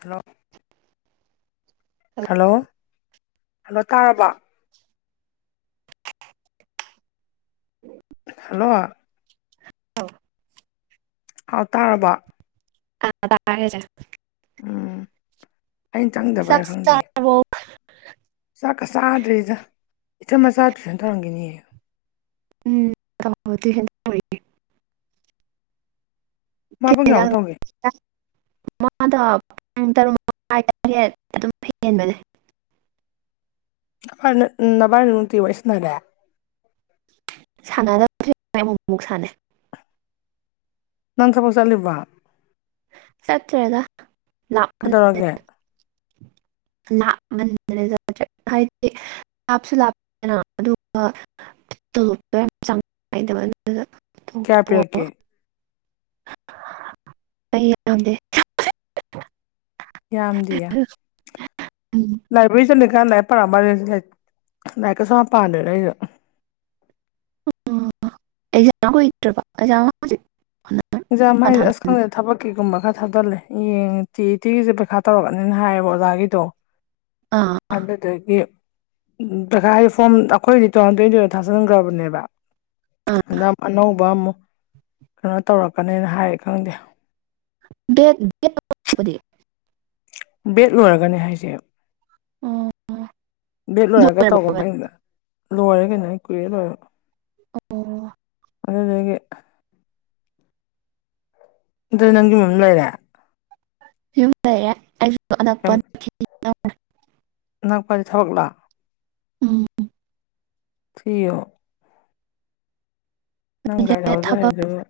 Hello. Hello hello ꯇꯥꯔꯕꯣ꯫ Hello. [unintelligible] ꯍꯥꯎ ꯇꯥꯔꯕꯣ꯫ [unintelligible] ꯎꯝ ꯑꯩꯅ ꯆꯥꯛ ꯆꯪꯗꯕꯩꯔ ꯈꯪꯗꯤꯌꯦ꯫ ꯆꯥꯔꯕꯣ ꯆꯥꯛꯀ ꯆꯥꯗ꯭ꯔꯤꯗ꯫ ꯏꯆꯟ ꯃꯆꯥ ꯇꯨꯏꯁꯟ ꯇꯧꯔꯝꯒꯅꯤꯌꯦ꯫ ꯎꯝ [unintelligible] ꯃꯥ ꯄꯨꯡ ꯀꯌꯥꯃꯨꯛ ꯇꯧꯒꯦ [unintelligible] ꯄꯨꯡ ꯇꯔꯨꯛ ꯃꯈꯥꯏ ꯑꯗꯨꯝ ꯍꯦꯟꯕꯅꯦ ꯅꯕꯅꯤ ꯅꯨꯡꯇꯤ ꯋꯥꯔꯤ ꯁꯅꯔꯦ ꯁꯥꯟꯃ ꯑꯃꯨꯛ ꯁꯅ ꯅꯪ ꯊꯕꯛ ꯆꯠꯂꯤꯕꯔꯥ ꯆꯠꯦꯗ ꯂ ꯀꯩꯗꯧꯔꯒꯦ ꯍꯥꯏꯗꯤ ꯂꯥꯞꯁꯨ ꯂꯥꯞꯄꯅ ꯑꯗꯨꯒ ꯇꯣꯂꯣꯞꯄ ꯌꯥꯝ ꯆ ꯉꯥꯏꯗꯕ ꯑꯗꯨ ꯀꯄꯌꯥ ꯀꯦ ꯁ [unintelligible] ꯌꯥꯝꯗꯤꯌꯦ ꯎꯝ ꯂꯥꯏꯕ꯭ꯔꯦꯔꯤ ꯂꯩꯕꯔꯣ ꯍ ꯄꯔꯝꯕꯅꯤ ꯉꯅꯥ ꯀ ꯁ ꯄꯥꯗꯅ ꯑꯩꯗ ꯎ ꯑꯦꯛꯥ ꯑꯦꯥ ꯏꯟꯖꯥꯡ ꯍꯥꯏꯗꯤꯦ ꯑꯁ ꯈꯪꯗꯗ ꯊꯕꯛꯀꯤ ꯒꯨꯝꯕ ꯈꯔ ꯊꯥꯗꯜꯂꯦ ꯌꯦꯡ ꯇꯤ ꯏ ꯇꯤꯒꯤꯁꯦ ꯄꯩꯈꯥ ꯇꯧꯔꯛꯑꯅꯤꯅ ꯍꯥꯏꯌꯦꯕ ꯑꯣꯖꯥꯒꯤꯗꯣ ꯑꯥ ꯑꯗꯗꯨꯗꯒꯤ ꯄꯩꯥꯏ ꯍꯥꯏ ꯐꯣꯝ ꯑꯩꯈꯣꯏꯗꯤ ꯇꯨꯟ ꯇ꯭ꯋꯦꯟꯇꯤ ꯊꯥꯖꯤꯟꯈ꯭ꯔꯕꯅꯦꯕ ꯑꯥ ꯑꯅꯧꯕ ꯑꯃꯨꯛ ꯀꯩꯅꯣ ꯇꯧꯔꯛ ꯀꯅꯦꯅ ꯍꯥꯏ ꯈꯪꯗꯦ ꯗꯦ ꯕꯦꯠ ꯂꯣꯏꯔꯒꯅꯦ ꯍꯥꯏꯁꯦ ꯎꯝ ꯕꯦꯠ ꯂꯣꯏꯔꯒ ꯇꯧꯕꯗ ꯂꯣꯏꯔꯦ ꯀꯩꯅꯣ ꯀꯨꯏꯔꯦ ꯂꯣꯏꯔ ꯑꯣ ꯑꯗꯨꯗꯒꯤ ꯑꯗꯨꯗ ꯅꯪꯒꯤ ꯃꯝꯂꯏꯔ [inaudible] ꯑꯅꯠꯄ ꯑꯔ ꯅꯅꯥꯪ ꯀꯋꯥ ꯊꯥꯕꯛꯂꯥꯛ ꯎꯝ ꯁꯤꯤꯣ ꯅꯪꯪ ꯑꯩꯁꯦ ꯍꯎꯗ ꯊꯕꯛ ꯍꯥꯏꯅ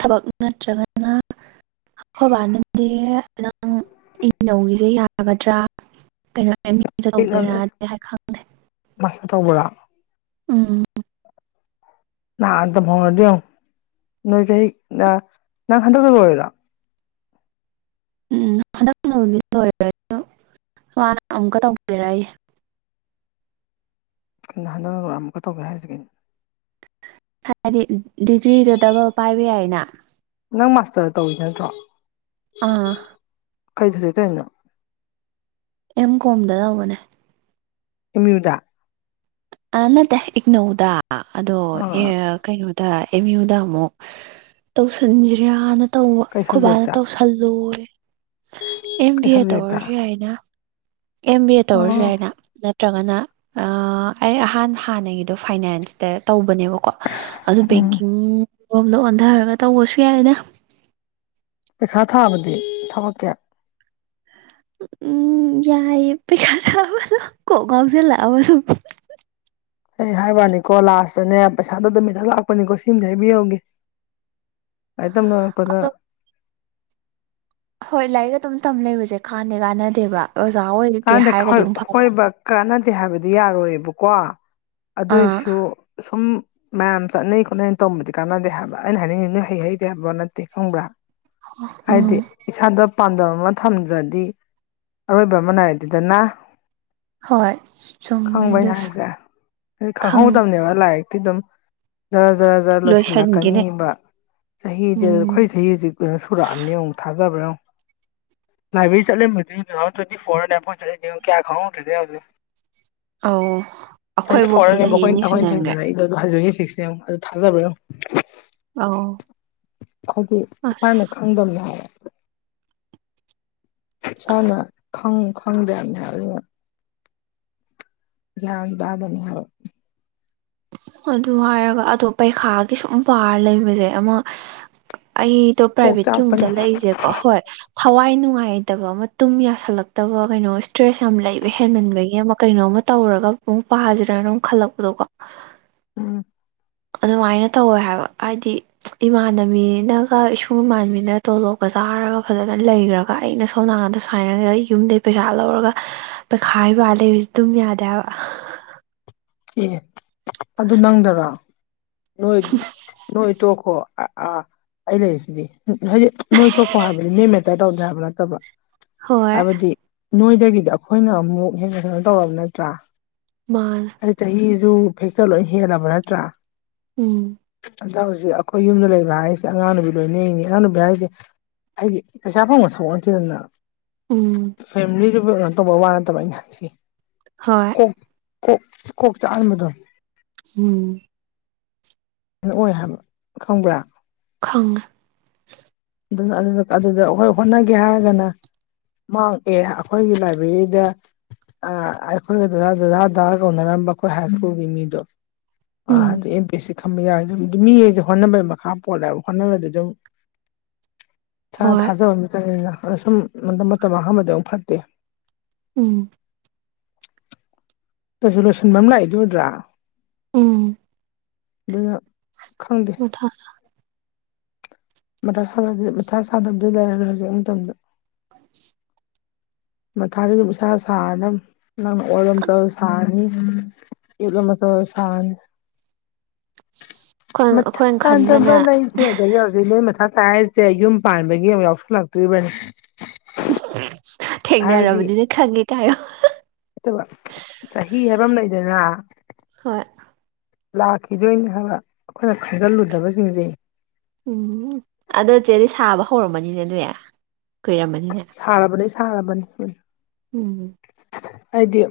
ꯊꯕꯛ ꯅꯠꯇ꯭ꯔꯒꯅ ꯑꯐꯣꯏꯕ ꯍꯅꯗꯤ ꯅ ꯅꯪ ꯑ ꯅꯧꯔꯤꯁꯦ ꯌꯥꯒꯗ꯭ꯔꯥ ꯀꯩꯅꯣ ꯄꯤꯛꯅ ꯇꯧꯕ ꯍꯥꯏ ꯈꯪꯗꯦ ꯃꯥꯁꯇꯔ ꯇꯧꯕꯔꯣ ꯎꯝ ꯅꯥ ꯑꯗꯨꯝ ꯍꯣꯉꯥꯗꯤ ꯌꯣꯡ ꯅꯣꯏ ꯆꯍꯤ ꯅꯥ ꯅꯡ ꯍꯟꯗꯛꯇ ꯂꯣꯏꯔꯦ ꯎꯝ ꯍꯟꯗꯛꯗꯤ ꯂꯣꯏ ꯋꯥꯅ ꯑꯃꯨꯛꯀ ꯇꯧꯕꯤꯔꯛꯏꯦ ꯀꯤꯟ ꯍꯟꯗꯛ ꯂꯣꯏꯔꯥ ꯑꯃꯨꯛꯀ ꯇꯧꯒꯦ ꯍꯥꯏꯁꯤꯀꯤꯟ ꯍꯥꯏꯕꯗꯤ ꯗꯤꯒ꯭ꯔꯤꯗꯣ ꯗꯕꯜ ꯄꯥꯏꯕ ꯌꯥꯏꯅ ꯅꯡ ꯃꯥꯁꯇꯔ ꯇꯧꯔꯤ ꯅꯠꯔꯣ ꯑꯥ ꯀꯩ ꯊꯗꯥꯞ ꯇꯧꯏꯅꯣ ꯑꯦꯝ ꯀꯣꯝꯗ ꯇꯧꯕꯅꯦ ꯏꯃꯤ꯭ꯌꯨꯗꯥ ꯑꯅ ꯇ ꯏꯀꯅꯧꯗ ꯑ ꯑꯗꯣ ꯑꯥ ꯑꯦ ꯀꯩꯅꯣ ꯇꯥꯏ ꯏꯃꯤꯌꯨꯗꯥ ꯑꯃꯨꯛ ꯇꯧꯁꯤꯟꯁꯤ꯭ꯔꯥꯅ ꯇꯧꯕ ꯀꯩ ꯑꯩꯈꯣꯌ ꯕꯅꯥ ꯁꯕꯖꯦꯛꯇ ꯇꯧ ꯁꯜꯂꯣꯌꯦ ꯑꯦꯝ ꯀꯩ ꯕꯤ ꯑꯦ ꯁꯕꯖꯦꯛꯇ ꯇꯧꯔꯁꯨ ꯌꯥꯏꯅ ꯑꯦꯝ ꯕꯤ ꯑꯦ ꯇꯧꯔꯁꯦ ꯑꯣ ꯍꯥꯏꯅ ꯅꯠꯇ꯭ꯔꯒꯅ ꯑꯩ ꯑꯍꯥꯟ ꯍꯥꯟꯅꯒꯤꯗꯣ ꯐꯥꯏꯅꯥꯟꯁꯇ ꯇꯧꯕꯅꯦꯕꯀꯣ ꯀꯣ ꯑꯗꯨ ꯎꯝ ꯕꯦꯡꯀꯤꯡ ꯔꯣꯝꯗ ꯑꯣꯟꯊꯔꯒ ꯇꯧꯕꯁꯨ ꯌꯥꯏꯅꯦ ꯄꯩꯈꯥ ꯊꯥꯑꯕꯗꯤ ꯊꯕꯛ ꯀꯌꯥ ꯎꯝ ꯌꯥꯏ ꯄꯩ ꯈꯥꯊꯕꯥꯗꯣ ꯀꯣꯀꯉꯥꯎꯖꯤꯂꯛ ꯑꯕꯥ ꯁꯨꯝ ꯑꯩ ꯍꯥꯏꯕꯅꯤꯀꯣ ꯂꯥꯁꯇꯅꯦ ꯄꯩꯁꯥꯗꯣ ꯑꯗꯨꯝ ꯃꯤꯊꯪ ꯂꯥꯛꯄꯅꯤꯀꯣ ꯁꯤꯃꯁ ꯍꯥꯏꯕꯤꯔꯎꯒꯦ ꯑꯩ ꯇꯝ ꯅꯨꯡꯉꯛꯄꯗ ꯑꯗꯣ ꯍꯣꯏ ꯂꯥꯏꯔꯤꯛ ꯑꯗꯨꯝ ꯇꯝ ꯂꯩꯕꯁꯦ ꯀꯥꯟꯅꯩ ꯀꯥꯟꯅꯗꯦꯕ ꯑꯣꯖꯥ ꯑꯣꯏꯒꯦ ꯀꯥꯟꯅꯗꯦ ꯍꯥꯏꯔꯒꯗꯤ ꯑꯃꯨꯛ ꯐꯕ ꯍꯣꯏꯕ ꯀꯥꯟꯅꯗꯦ ꯍꯥꯏꯕꯗꯤ ꯗꯤ ꯌꯥꯔꯣꯏꯌꯦꯕꯀꯣ ꯑꯥ ꯑꯗꯨꯏꯁꯨ ꯁꯨꯝ ꯃꯌꯥꯝ ꯆꯠꯅꯩ ꯈꯣꯠꯅꯩ ꯇꯝꯕꯗꯤ ꯀꯥꯟꯅꯗꯦ ꯍꯥꯏꯕ ꯑꯩꯅ ꯍꯥꯏꯅꯤꯡꯉꯤ ꯅꯣꯏ ꯍꯩ ꯍꯩꯇꯦ ꯍꯥꯏꯕ ꯅꯠꯇꯦ ꯈꯪꯕ꯭ꯔꯥ ꯍꯥꯏꯗꯤ ꯎꯝ ꯏꯁꯥꯗ ꯄꯥꯟꯗꯝ ꯑꯃ ꯊꯝꯗ꯭ꯔꯗꯤ ꯑꯔꯣꯏꯕ ꯃꯃꯅ ꯍꯥꯏ ꯑꯗꯨꯗꯅ ꯍꯣꯏ ꯆꯨꯝꯃꯦ ꯈꯡꯕꯔꯥ ꯑꯩꯅꯥ ꯑꯗꯨꯁꯨ ꯍꯥꯏꯁꯦ ꯍꯥꯏ ꯈꯪ ꯈꯡꯍꯧꯗꯕꯅꯦꯕ ꯂꯥꯏꯔꯤꯛ ꯊ ꯑꯗꯨꯝ ꯖꯔ ꯖꯔ ꯖꯔ ꯂꯣꯏꯁꯤꯟꯒꯦꯅꯦ ꯂꯣꯏꯁꯤꯜꯂꯛꯀꯅꯤꯕ ꯆꯍꯤꯗꯤꯜ ꯎꯝ ꯑꯩꯈꯣꯏ ꯆꯍꯤꯁꯤ ꯀꯨꯏꯔꯥ ꯁꯨꯔꯛꯑꯝꯅꯤ ꯌꯪꯡ ꯊꯥꯖꯕꯔꯥ ꯌꯪꯡ ꯂꯥꯏꯕꯦꯔꯤ ꯆꯠꯂꯑꯃꯕꯅꯥ ꯀꯩꯅꯣ ꯇꯧꯏ ꯐꯣꯔꯥꯏꯝ ꯆ ꯀꯌꯥ ꯈꯪꯉꯔꯦ ꯑꯗꯨꯦ ꯑꯧ ꯍꯥꯏꯗꯤ ꯑꯩꯈꯣꯏꯕꯣꯛꯇ ꯐꯣꯔꯕ ꯆꯍꯤ ꯑꯩꯈꯣꯏ ꯑꯅꯤ ꯑꯩꯈꯣꯏꯅ ꯁꯨꯖꯟꯈ꯭ꯔꯦ ꯊꯦꯡꯅꯔꯛꯏꯗ ꯍꯧꯖꯤꯛ ꯊꯤꯁꯦꯝ ꯑꯗꯨ ꯊꯥꯖꯕ꯭ꯔ ꯌꯦꯡꯎ꯫ ꯑꯎ ꯍꯧꯖꯤꯛ ꯏꯁꯥꯅ ꯈꯪꯗꯝꯅꯤ ꯍꯥꯏꯕ꯫ ꯏꯁꯥꯅ ꯈꯪ ꯈꯪꯗꯦ ꯍꯥꯕꯅꯤ ꯍꯥꯏꯕ ꯗꯨꯒ ꯒ꯭ꯌꯥꯟ ꯇꯗꯕꯅꯤ ꯍꯥꯏꯕ꯫ ꯑꯗꯨ ꯍꯥꯏꯔꯒ ꯑꯗꫭ ꯄꯩꯈꯥꯒꯤ ꯁꯨꯝ ꯄꯥꯔ ꯂꯩꯕꯁꯦ ꯑꯃ ꯑꯩꯗꯣ ꯀꯣꯛ ꯄ꯭ꯔꯥꯏꯚꯦꯠꯀꯤ ꯑꯃꯨꯛ ꯆꯥꯛꯄꯅꯦ ꯆꯠꯂꯛꯏꯁꯦ ꯀꯣ ꯍꯣꯏ ꯊꯋꯥꯏ ꯅꯨꯡꯉꯥꯏ ꯍꯩꯇꯕ ꯑꯃ ꯇꯨꯝ ꯌꯥꯁꯜꯂꯛꯇꯕ ꯀꯩꯅꯣ ꯁ꯭ꯇ꯭ꯔꯦꯁ ꯌꯥꯝ ꯂꯩꯕ ꯍꯦꯟꯃꯟꯕꯒꯤ ꯑꯃ ꯀꯩꯅꯣꯝ ꯇꯧꯔꯒ ꯑꯃꯨꯛ ꯄꯥꯁꯤꯔꯅ ꯑꯃꯨꯛ ꯈꯜꯂꯛꯄꯗꯣꯀꯣ ꯎꯝ ꯑꯗꯨꯃꯥꯏꯅ ꯇꯧꯋꯦ ꯍꯥꯏꯕ ꯍꯥꯏꯗꯤ ꯏꯃꯥꯟꯅꯕꯤꯅꯒ ꯏꯁꯨꯡ ꯏꯃꯥꯟꯅꯕꯤꯅꯒ ꯇꯣꯂꯣꯞꯀ ꯆꯥꯔꯒ ꯐꯖꯅ ꯂꯩꯈ꯭ꯔꯒ ꯑꯩꯅ ꯁꯣꯝ ꯅꯥꯀꯟꯗ ꯁꯨꯃꯥꯏꯅꯒ ꯌꯨꯝꯗꯒꯤ ꯄꯩꯁꯥ ꯂꯧꯔꯒ ꯄꯩꯈꯥꯏꯕ ꯂꯩꯕꯁꯤ ꯇꯨꯝ ꯌꯥꯗꯦ ꯍꯥꯏꯕ꯫ ꯑꯦ ꯑꯗꯨ ꯅꯪꯗꯔꯥ꯫ ꯅꯣꯏ ꯅꯣꯏ ꯇꯣꯛꯈꯣ ꯑꯥ ꯑꯩ ꯂꯩꯔꯤꯁꯤꯗꯤ ꯍꯧꯖꯤꯛ ꯅꯣꯏ ꯇꫭꯛꯈꫭ ꯍꯥꯏꯕ ꯅꯦꯃꯦ ꯇ ꯇꯧꯗꯦ ꯍꯥꯏꯕ ꯅꯠꯇꯕ ꯍꯣꯏ꯫ ꯍꯥꯏꯕꯗꯤ ꯅꯣꯏꯗꯒꯤꯗꯤ ꯑꯩꯈꯣꯏꯅ ꯑꯃꯨꯛ ꯍꯦꯟꯅ ꯀꯩꯅꯣ ꯇꯧꯔꯕ ꯅꯠꯇ꯭ꯔꯥ꯫ ꯃꯥꯅꯦ ꯑꯗꫭ ꯆꯍꯤ ꯁꯨꯨ ꯐꯦꯛꯇ ꯂꯣꯏꯅ ꯍꯦꯜꯕ ꯅꯠꯇ꯭ꯔꯥ꯫ ꯎꯝ ꯑꯗ ꯍꯧꯖꯤꯛ ꯑꯩꯈꯣꯏ ꯌꯨꯝꯗ ꯂꯩꯕ ꯍꯥꯏꯔꯤꯁꯦ ꯑꯉꯥꯡꯅꯕꯤ ꯂꯣꯏꯅꯔꯤꯅꯤ ꯑꯉꯥꯡꯅ ꯅꯨꯕꯤ ꯍꯥꯏꯁꯦ ꯑꯩꯗꯤ ꯄꯩꯁꯥ ꯐꯪꯕ ꯊꯕꯛ ꯅꯠꯇꯦꯗꯅ ꯎꯝ ꯐꯦꯃꯤꯂꯤ ꯗꯨ ꯕ ꯀꯩꯅꫭ ꯇꯧꯕ ꯋꯥ ꯅꯠꯇꯕ ꯑꯩꯅ ꯍꯥꯏꯁꯦ ꯍꯣꯏ꯫ ꯀꯣꯛ ꯀꯣꯛ ꯀꯣꯛ ꯆꯥꯛꯍꯟꯕꯗꯣ꯫ ꯎꯝ ꯅꯛꯑꯣꯏ ꯍꯥꯏꯕ ꯈꯪꯕ꯭ꯔꯥ ꯈꯪꯑꯦ꯫ ꯑꯗꯨꯅ ꯑꯗꯨꯅ ꯑꯗꯨꯗ ꯑꯩꯈꯣꯏ ꯍꯣꯠꯅꯒꯦ ꯍꯥꯏꯔꯒꯅ ꯃꯥꯡꯑꯦ ꯑꯩꯈꯣꯏꯒꯤ ꯂꯥꯏꯕ꯭ꯔꯔꯤꯗ ꯑꯩꯈꯣꯏꯒ ꯗꯗꯥ ꯗꯗꯥ ꯗꯥ ꯀꯧꯅꯔꯝꯕ ꯑꯈꯣꯏ ꯍꯥꯏ ꯁ꯭ꯀꯨꯜꯒꯤ ꯃꯤꯗꯣ꯫ ꯑꯥ ꯎꯝ ꯍꯟꯗꫭ ꯑꯦꯝꯄꯤꯁꯤ ꯈꯝꯕ ꯌꯥꯎꯋꯦꯗꫭ ꯑꯗꯨꯝ ꯃꯤ ꯑꯩꯁꯦ ꯍꯣꯠꯅꯕꯒꯤ ꯃꯈꯥ ꯄꯣꯠꯂꯦꯕ ꯍꯣꯠꯅꯕꯗ ꯑꯗꯨꯝ ꯊꯥ ꯍꯣꯏ ꯊꯥꯖꯕ ꯃ ꯆꯪꯑꯦꯗ꯫ ꯑꯗ ꯁꯨꯝ ꯃꯇꯝ-ꯃꯇꯝ ꯃꯥꯡꯍꯟꯕꯗꫭ ꯑꯎꯝ ꯐꯠꯇꯦ꯫ ꯎꯝ ꯗꫭꯏꯁꯨ ꯂꯣꯁꯤꯟꯕꯦꯝ ꯂꯥꯛꯏꯗꫭ ꯎꯗ꯭ꯔꯥ꯫ ꯎꯝ ꯗꯨꯅ ꯃꯊꯥꯁꯥ ꯃꯊ ꯃꯊꯥ ꯁꯥꯗꯕꯗꯤ ꯂꯩꯔꯔꯦ ꯍꯧꯖꯤꯛ ꯃꯇꯝꯗ ꯎꯝ ꯃꯊꯥꯗꯤ ꯑꯗꯨꯝ ꯏꯁꯥ ꯁꯥꯔꯅ ꯅꯪꯅ ꯑꯣꯜꯂꯣꯝ ꯃꯇꯝ ꯁꯥꯅꯤ ꯌꯦꯠꯂꯣꯝꯕ ꯃꯇꯝ ꯁꯥꯅꯤ ꯃꯊꯥ ꯑꯩꯈꯣꯏꯅ ꯁꯥꯟꯗꯕ ꯈꯟꯕꯅ ꯂꯩ ꯏꯗꯤ ꯍꯥꯏꯖ ꯍꯧꯖꯤ ꯃꯊꯥ ꯁꯥꯏꯖꯁꯦ ꯌꯨꯝ ꯄꯥꯟꯕꯒꯤ ꯑꯃꯨꯛ ꯌꯥꯎꯁꯜꯂꯛꯇꯣꯔꯤꯕꯅꯤ [inaudible] ꯍꯥꯏꯕꯗꯤ ꯊꯦꯡꯅꯔꯕꯅꯤꯅ ꯈꯪꯉꯦ ꯀꯥꯏꯌꯣ ꯑꯗꯨꯅ ꯍꯣꯏ ꯂꯥꯛꯈꯤꯗꯣꯏꯅꯤ ꯍꯥꯏꯕ ꯑꯩꯈꯣꯏꯅ ꯈꯟꯖꯤꯜꯂꯨꯗꯕꯁꯤꯡꯁꯦ ꯎꯝ ꯑꯗꯣ ꯏꯆꯦꯗꯤ ꯁꯥꯕ ꯍꯧꯔꯝꯃꯅꯤꯅꯦ ꯑꯗꯨ ꯀꯣꯏꯔꯝꯕꯅꯤꯅꯦ ꯊꯕꯟ ꯎꯝ ꯍꯥꯏꯗꯤ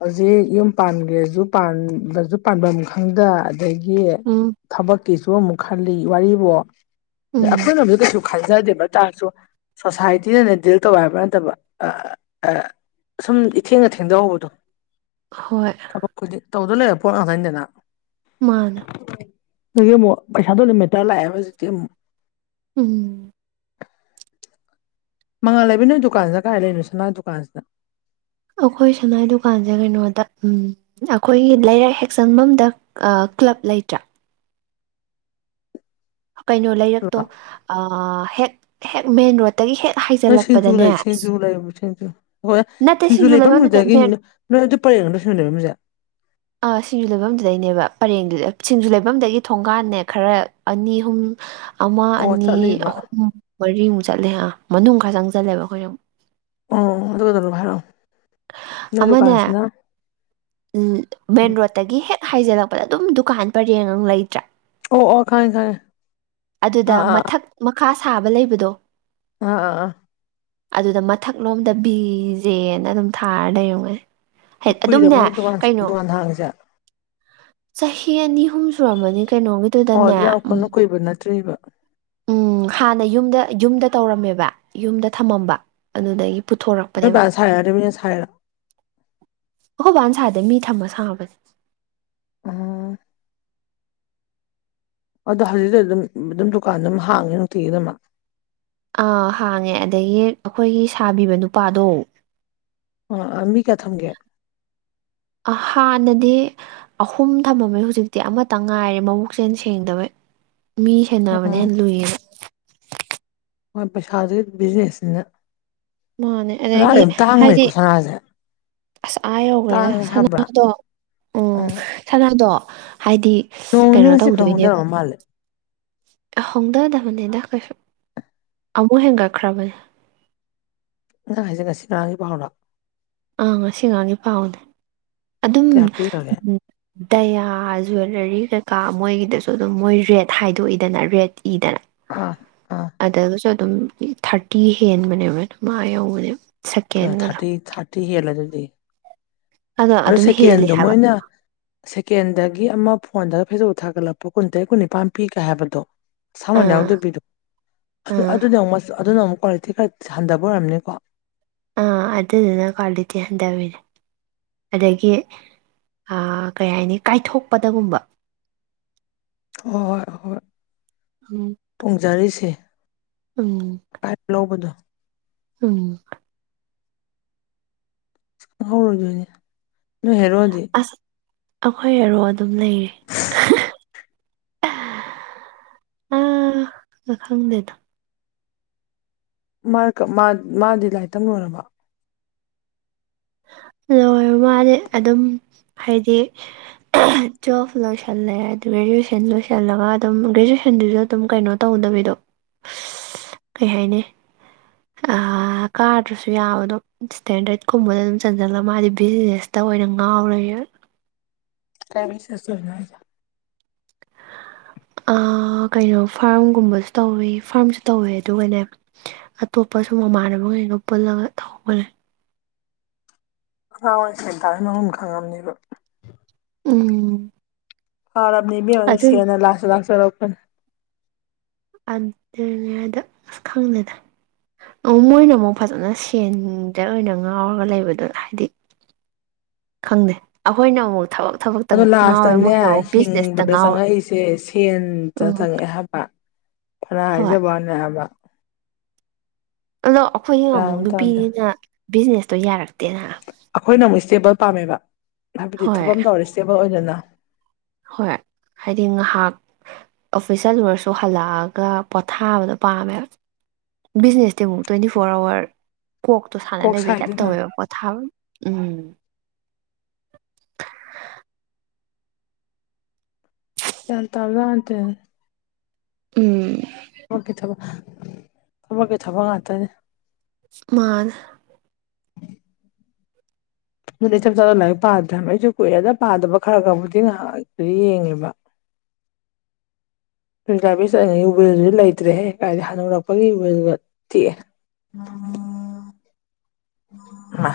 ꯍꯧꯖꯤꯛ ꯌꯨꯝ ꯄꯥꯟꯈ꯭ꯔꯦꯁꯨ ꯄꯥꯟꯕꯁꯨ ꯄ ꯈꯪꯗ ꯑꯗꯒꯤ ꯎꯝ ꯊꯕꯛ ꯀꯁꯨ ꯑꯃꯨꯛ ꯈꯜꯂꯤ ꯋꯥꯔꯤꯔꯤꯕꯣ ꯑꯁꯣꯏ ꯎꯝ ꯅ ꯀꯩꯁꯨ ꯈꯟꯖꯗꯦꯕ ꯇꯥꯔꯁꯨ ꯁꯣꯁꯥꯏꯇꯤꯅꯅꯦ ꯗꯤꯜ ꯇꯧꯦ ꯍꯥꯏꯕ ꯅꯠꯇꯕ ꯁꯁꯨꯝ ꯏꯊꯦꯡꯅ ꯊꯦꯡꯖꯍꯧꯕꯗꯣ ꯍꯣꯏ ꯇꯕꯛ ꯈꯨꯗꯤ ꯇꯧꯗ ꯂꯩꯕ ꯄꯣꯠ ꯉꯥꯛꯇꯅꯤꯗꯅ ꯃꯥꯅꯦ ꯑꯗꯨꯗꯒꯤ ꯑꯃꯨꯛ ꯄꯩꯁꯥꯗꯣ ꯑꯗꯨꯃꯦꯇꯔ ꯂꯥꯛꯑꯦꯕ ꯍꯧꯖꯤꯛꯇꯤ ꯑꯃꯨꯛ ꯎꯝ ꯃꯉꯥ ꯂꯩꯕ ꯅꯣꯏ ꯗꯨꯀꯥꯟꯁꯤꯗ ꯀꯥꯏ ꯂꯩꯔꯤꯅꯣ ꯁꯅꯥ ꯗꯨꯀꯥꯟꯁꯤꯗ ꯑꯩꯈꯣꯏ ꯁꯉꯥꯏ ꯗꯨꯀꯥꯟꯁꯦ ꯀꯩꯅꯣꯗ ꯎ ꯑꯩꯈꯣꯏꯒꯤ ꯂꯩꯔꯛ ꯍꯦꯛꯆꯪꯕꯗ ꯀ꯭ꯂꯕ ꯂꯩꯇ꯭ꯔꯥ ꯀꯩꯅꯣ ꯂꯩꯔꯛꯇꯣ ꯍꯦꯛ ꯃꯟ ꯔꯣꯗ ꯇꯒꯤ ꯍꯦꯛ ꯅꯣꯏ ꯁꯤꯡꯖꯨ ꯍꯥꯏꯖꯤꯜꯂꯛꯄꯗꯅꯦ ꯂꯩ ꯁꯤꯡꯖꯨ ꯂꯩꯕ ꯁꯤꯡꯖꯨ ꯍꯣꯏ ꯅꯠꯇꯦ ꯁꯤꯡꯖꯨ ꯂꯩꯐꯝ ꯅꯠꯇꯦ ꯂꯩꯐꯝꯗꯨꯗꯒꯤ ꯃꯦꯟ ꯅꯣꯏ ꯑꯗꯨ ꯄꯔꯦꯡꯗ ꯁꯁꯤꯡ ꯂꯩꯕ ꯃꯤꯁꯦ ꯁꯤꯡꯖꯨ ꯂꯩꯐꯝꯗꯨꯗꯩꯅꯦꯕ ꯄꯔꯦꯡꯗꯨꯗ ꯁꯤꯡꯖꯨ ꯂꯩꯐꯝꯗꯒꯤ ꯊꯣꯡꯒꯥꯟꯅꯦ ꯈꯔ ꯑꯅꯤ ꯑꯍꯨꯝ ꯑꯃ ꯑꯣ ꯑꯅꯤ ꯆꯠꯂꯤꯕ ꯑꯍꯨꯝ ꯃꯔꯤꯃꯨꯛ ꯆꯠꯂꯦ ꯑ ꯃꯅꯨꯡ ꯈꯔ ꯆꯪꯁꯜꯂꯦꯕ ꯑꯩꯈꯣꯏ ꯁ ꯑꯣ ꯑꯗꯨ ꯀꯗ ꯍꯥꯏꯥꯏꯔꯣ ꯑꯃꯅꯦ ꯃꯦꯟ ꯔꯣꯠꯇꯒꯤ ꯍꯦꯛ ꯍꯥꯏꯖꯜꯂꯛꯄꯗ ꯑꯗꯨꯝ ꯗꯨꯀꯥꯟ ꯄꯔꯦꯡꯉꯪ ꯂꯩꯇ꯭ꯔꯥ ꯑꯣ ꯑꯣ ꯈꯥꯏꯌꯦ ꯈꯌꯦ ꯑꯗꯨꯗ ꯃꯊꯛ ꯃꯈꯥ ꯁꯥꯕ ꯂꯩꯕꯗꯣ ꯑꯥ ꯑꯗꯨꯗ ꯃꯊꯛꯂꯣꯝꯗ ꯕꯤꯖꯦꯅ ꯑꯗꯨꯝ ꯊꯥꯔ ꯂꯩꯔꯝꯒꯅꯤ ꯍꯥꯏ ꯀꯨꯏꯔꯕ ꯑꯗꯨꯝꯅꯦ ꯅꯣꯏ ꯗꯨꯀꯥꯟ ꯗꯨꯀꯥꯟ ꯊꯥꯡꯉꯁꯦ ꯆꯍꯤꯍꯤ ꯑꯅꯤ ꯑꯍꯨꯝ ꯁꯨꯔꯝꯃꯅꯤ ꯑꯣ ꯀꯩꯅꯣꯒꯤꯗꯨꯗꯅꯦ ꯑꯗꯨ ꯌꯥꯝ ꯎꯝ ꯀꯟꯅ ꯀꯨꯏꯕ ꯅꯠꯇ꯭ꯔꯤꯕ ꯎꯝ ꯍꯥꯟꯅ ꯌꯨꯝꯗ ꯌꯨꯝꯗ ꯇꯧꯔꯝꯃꯦꯕ ꯌꯨꯝꯗ ꯊꯝꯃꯝꯕ ꯑꯗꯨꯗꯒꯤ ꯅꯣꯏ ꯄꯨꯊꯣꯔꯛꯄꯅꯦꯕ ꯕꯥꯅ ꯁꯥꯔꯤꯔꯣ ꯅꯠꯇꯔꯒꯥ ꯃꯤꯅꯥ ꯁꯥꯏꯔꯣ ꯑꯩ ꯁꯥꯗꯦ ꯃꯤ ꯊꯝꯃ ꯁꯥꯥꯡꯕꯅꯦ ꯑ ꯑꯗꯣ ꯍꯧꯖꯤꯛꯇꯤ ꯑꯗꯨꯝ ꯑꯗꯨꯝ ꯗꯨꯀꯥꯟ ꯑꯗꯨꯝ ꯍꯥꯡꯉꯦ ꯅꯨꯡꯇꯤꯒꯤꯗꯃꯛ ꯑꯥ ꯍꯥꯡꯉꯦ ꯑꯗꯒꯤ ꯑꯩꯈꯣꯏꯒꯤ ꯁꯥꯕꯤꯕ ꯅꯨꯄꯥꯗꯣ ꯑ ꯃꯤ ꯀꯌꯥ ꯊꯝꯒꯦ ꯍꯥꯟꯅꯗꯤ ꯑꯍꯨꯝ ꯊꯝꯃꯝꯃꯦ ꯍꯧꯖꯤꯛꯇꯤ ꯑꯃꯇ ꯉꯥꯏꯔꯦ ꯃꯕꯨꯛꯁꯦꯜ ꯁꯦꯡꯗꯕꯩ ꯃꯤ ꯁꯦꯟꯅꯕꯅꯥ ꯎꯝ ꯂꯨꯏꯌꯦꯕ ꯍꯣꯏ ꯄꯩꯁꯥꯗꯨ ꯕꯤꯖꯤꯅꯦꯁꯁꯤꯅ ꯃꯥꯅꯦ ꯑꯗꯒꯤ ꯁꯅꯥꯁꯦ ꯇꯥꯡ ꯍꯥꯏꯗꯤ ꯂꯩꯀꯣ ꯁꯅꯥꯁꯦ ꯑꯁ ꯑꯥ ꯌꯧꯈꯦꯗ ꯇꯥꯡꯉꯦ ꯍꯥꯏꯕ꯭ꯔꯥ ꯁꯅꯥꯗꯣ ꯎꯝ ꯁꯥꯅꯥ ꯑꯗꯣ ꯍꯥꯏꯗꯤ ꯅꯣꯡꯅꯤ ꯀꯩꯅꯣ ꯉꯁꯤ ꯈꯔ ꯇꯧꯗꯣꯏꯅꯦꯕ ꯍꯣꯡꯊꯔꯕ ꯃꯥꯜꯂꯦ ꯑ ꯍꯣꯡꯗꯗꯕꯅꯤꯗ ꯀꯩꯁꯨ ꯑꯃꯨꯛ ꯍꯦꯟꯒꯠꯈ꯭ꯔꯕꯅꯦ ꯅꯪ ꯍꯥꯏꯖꯤ ꯉꯁꯤ ꯉꯔꯥꯡꯒꯤ ꯄꯥꯎꯅ ꯑꯥ ꯉꯁꯤ ꯉꯥꯒꯤ ꯄꯥꯎꯅꯦ ꯑꯗꯨꯝ ꯀꯌꯥ ꯄꯤꯈ꯭ꯔꯒꯦ ꯗꯌꯥꯁꯨ ꯑꯣꯏ ꯀꯂꯔꯤ ꯀꯩꯀꯥ ꯃꯣꯏꯒꯤꯗꯁꯨ ꯑꯗꯨꯝ ꯃꯣꯏ ꯔꯦꯠ ꯍꯥꯏꯗꯣꯛꯏꯗꯅ ꯔꯦꯠ ꯏꯗꯅ ꯑꯥ ꯑꯥ ꯑ ꯆ ꯑꯗꯨꯝ ꯊꯥꯔꯇꯤ ꯍꯦꯟꯕꯅꯦꯕ ꯃꯥ ꯌꯧꯕꯅꯦ ꯑ ꯊꯥꯔꯇꯤ ꯊꯥꯔꯇꯤ ꯍꯦꯜꯂ ꯑꯗꯨꯗꯤ ꯑꯗꯣ ꯑꯗꯨ ꯑꯗꯨꯝ ꯍꯦꯜꯂꯤ ꯁꯦꯀꯦꯟꯗꯣ ꯍꯥꯏꯕ ꯃꯣꯏꯅ ꯁꯦꯀꯦꯟꯗꯒꯤ ꯑꯃ ꯐꯣꯟꯗ ꯐꯦꯁꯕꯨꯛ ꯊꯒꯠꯂꯛꯄ ꯀꯨꯟ ꯇꯥꯔꯦꯠ ꯀꯨꯟ ꯅꯤꯄꯥꯟ ꯄꯤꯒꯔ꯭ꯦ ꯍꯥꯏꯕꯗꯣ ꯁꯃꯟ ꯑꯥ ꯌꯥꯎꯗꯕꯤꯗꯣ ꯑꯥ ꯑꯗꯨ ꯑꯃꯨꯛ ꯑꯗꯨꯅ ꯑꯃꯨꯛ ꯀ꯭ꯋꯥꯂꯤꯇꯤ ꯈꯔ ꯍꯟꯊꯕ ꯑꯣꯏꯔꯝꯅꯤꯀꯣ ꯑꯥ ꯑꯗꯨꯗꯨꯅ ꯀ꯭ꯋꯥꯂꯤꯇꯤ ꯍꯟꯊꯕꯤꯅꯦ ꯑꯗꯒꯤ ꯀꯩ ꯍꯥꯏꯅꯤ ꯀꯥꯏꯊꯣꯛꯄꯗꯒꯨꯝꯕ ꯍꯣꯏ ꯍꯣꯏ ꯎꯝ ꯄꯣꯡꯖꯔꯤꯁꯦ ꯎꯝ ꯂꯧꯕꯗꯣ [inaudible] ꯎꯝ ꯪ ꯍꯧꯔꯣꯏꯗꯣꯏꯅꯦ ꯍꯦꯔꯣꯗꯤ ꯑꯩꯈꯣꯏꯔꯣ ꯑꯗꯨꯝ ꯂꯩꯔꯦ ꯑ ꯑ ꯈꯪꯗꯦꯗ ꯃꯥꯗꯤ ꯂꯥꯏꯔꯤ ꯇꯝ ꯂꯣꯏꯔꯕ ꯂꯣꯏ ꯃꯥꯗꯤ ꯑꯗꯨꯝ ꯍꯥꯏꯗꯤ ꯇ꯭ꯋꯦꯜꯐ ꯂꯣꯏꯁꯜꯂꯦ ꯑꯗꯨ ꯒ꯭ꯔꯦꯖꯨꯋꯦꯁꯟ ꯂꯣꯏꯁꯤꯜꯂꯒ ꯑꯗꯨꯝ ꯒ꯭ꯔꯦꯖꯨꯋꯦꯁꯟꯗꯨꯁꯨ ꯑꯗꯨꯝ ꯀꯩꯅꯣ ꯇꯧꯗꯕꯤꯗꯣ ꯀꯩ ꯍꯥꯏꯅꯤ ꯀꯥꯗ꯭ꯔꯁꯨ ꯌꯥꯕꯗꯝ ꯏꯁꯇꯦꯟꯗꯔꯠꯀꯨꯝꯕꯗ ꯑꯗꯨꯝ ꯆꯟꯁꯤꯜꯂꯒ ꯃꯥꯗꯤ ꯕꯤꯖꯤꯅꯦꯁꯇ ꯑꯣꯏꯅ ꯉꯥꯎꯔ ꯀꯥꯏꯕꯤꯁꯦ ꯁꯨ ꯀꯩꯅꯣ ꯐꯥꯔꯝꯒꯨꯝꯕꯁꯨ ꯇꯧꯋꯤ ꯐꯥꯔꯝꯁꯨ ꯇꯧꯋꯦ ꯑꯗꯨꯒꯅꯦ ꯑꯇꯣꯞꯄ ꯁꯨꯝ ꯃꯃꯥꯟꯅꯕꯈꯩꯒ ꯄꯨꯜꯂꯒ ꯇꯧꯕꯅꯦ ꯍꯔꯋꯥꯏꯁꯦ ꯇ ꯃꯨꯝ ꯈꯪꯉꯝꯅꯦꯕ ꯎꯝ ꯐꯥꯎꯔꯕꯅꯤ ꯃꯤ ꯑꯣꯏꯅ ꯑꯗꯨ ꯁꯦꯅ ꯂꯥꯛꯆ ꯂꯥꯛꯆꯔꯛ ꯑ ꯑꯗꯨꯅꯦ ꯍꯥꯏꯗ ꯑꯁ ꯈꯪꯗꯦꯗ ꯃꯣꯏꯅ ꯑꯃꯨꯛ ꯐꯖꯅ ꯁꯦꯟꯗ ꯑꯣꯏꯅ ꯉꯥꯎꯔꯒ ꯂꯩꯕꯗꯨꯣ ꯍꯥꯏꯗꯤ ꯈꯪꯗꯦ ꯑꯩꯈꯣꯏꯅ ꯑꯃꯨꯛ ꯊꯕꯛ ꯊꯕꯛꯇ ꯑꯗ ꯉꯥꯎꯋꯦ ꯂꯥꯁꯇꯪꯅꯦ ꯃꯣꯏꯅ ꯑꯃꯨꯛ ꯕꯤꯖꯤꯅꯦꯁꯇ ꯍꯤꯡꯕꯗ ꯉꯥꯎꯔꯦ ꯆꯪꯉꯛꯏꯁꯦ ꯁꯦꯟꯗ ꯎꯝ ꯆꯪꯉꯛꯑꯦ ꯍꯥꯏꯕ ꯐꯅ ꯍꯣꯏ ꯍꯥꯏꯖꯕꯅꯦꯕ ꯑꯜꯂꯣ ꯑꯩꯈꯣꯏꯅ ꯒ꯭ꯌꯥꯟ ꯑꯃꯨꯛ ꯑꯃ ꯇꯥꯗꯦ ꯅꯨꯄꯤꯅꯤꯅ ꯕꯤꯖꯤꯅꯦꯁꯇꯣ ꯌꯥꯔꯦ ꯑꯩꯈꯣꯏꯅ ꯃꯨꯦꯕ ꯎꯄꯥꯝꯕ ꯍꯥꯏꯕꯗꯤ ꯍꯣꯏ ꯊꯕꯝ ꯇꯧꯔꯤꯦ ꯏꯁꯇꯦꯕꯜ ꯑꯣꯏꯅꯅ ꯍꯣꯏ ꯍꯥꯏꯗꯤ ꯉꯥꯏꯍꯥꯛ ꯑꯣꯐꯤꯁꯦꯜꯋꯔꯁꯨ ꯍꯜꯂꯛꯑꯒ ꯄꯣꯊꯥꯕꯗꯣ ꯄꯥꯝꯃꯦꯕ ꯕꯤꯖꯤꯅꯦꯁꯇꯤ ꯑꯃꯨꯛ ꯇ꯭ꯋꯦꯟꯇꯤ ꯐꯣꯔ ꯑꯋꯥꯔ ꯀꯣꯛꯇꯣ ꯁꯥꯟꯅ ꯀꯣꯛ ꯂꯩꯕꯒꯤ ꯇꯥꯏꯞ ꯁꯥꯏꯗꯅ ꯇꯧꯋꯦꯕ ꯄꯣꯊꯥꯕ ꯎꯝ ꯍꯦꯜ ꯇꯥꯕꯗꯇꯦ ꯎꯝ ꯑꯣꯀꯦ ꯊꯕ ꯊꯕꯀꯤꯩ ꯊꯕ ꯉꯥꯛꯇꯅꯦ ꯃꯥꯔ ꯑꯗꯨꯗꯤ ꯏꯆꯝ ꯆꯥꯅ ꯂꯥꯏꯔꯤꯛ ꯄꯥꯗ꯭ꯔꯦ ꯑꯩꯁꯨ ꯀꯨꯏꯑꯦꯗ ꯄꯥꯗꯕ ꯈꯔꯒꯕꯨꯗꯤ ꯉꯥꯏꯍꯥꯛ ꯌꯦꯡꯉꯦꯕ ꯀꯥꯏ ꯄ ꯆꯠꯉꯩꯕꯦꯜꯁꯨ ꯂꯩꯇ꯭ꯔꯦꯍꯦꯛ ꯀꯥꯏꯗꯤ ꯍꯗꯣꯔꯛꯄꯒꯤꯕꯦꯜꯗꯨꯒ ꯇꯤꯑꯦ ꯑ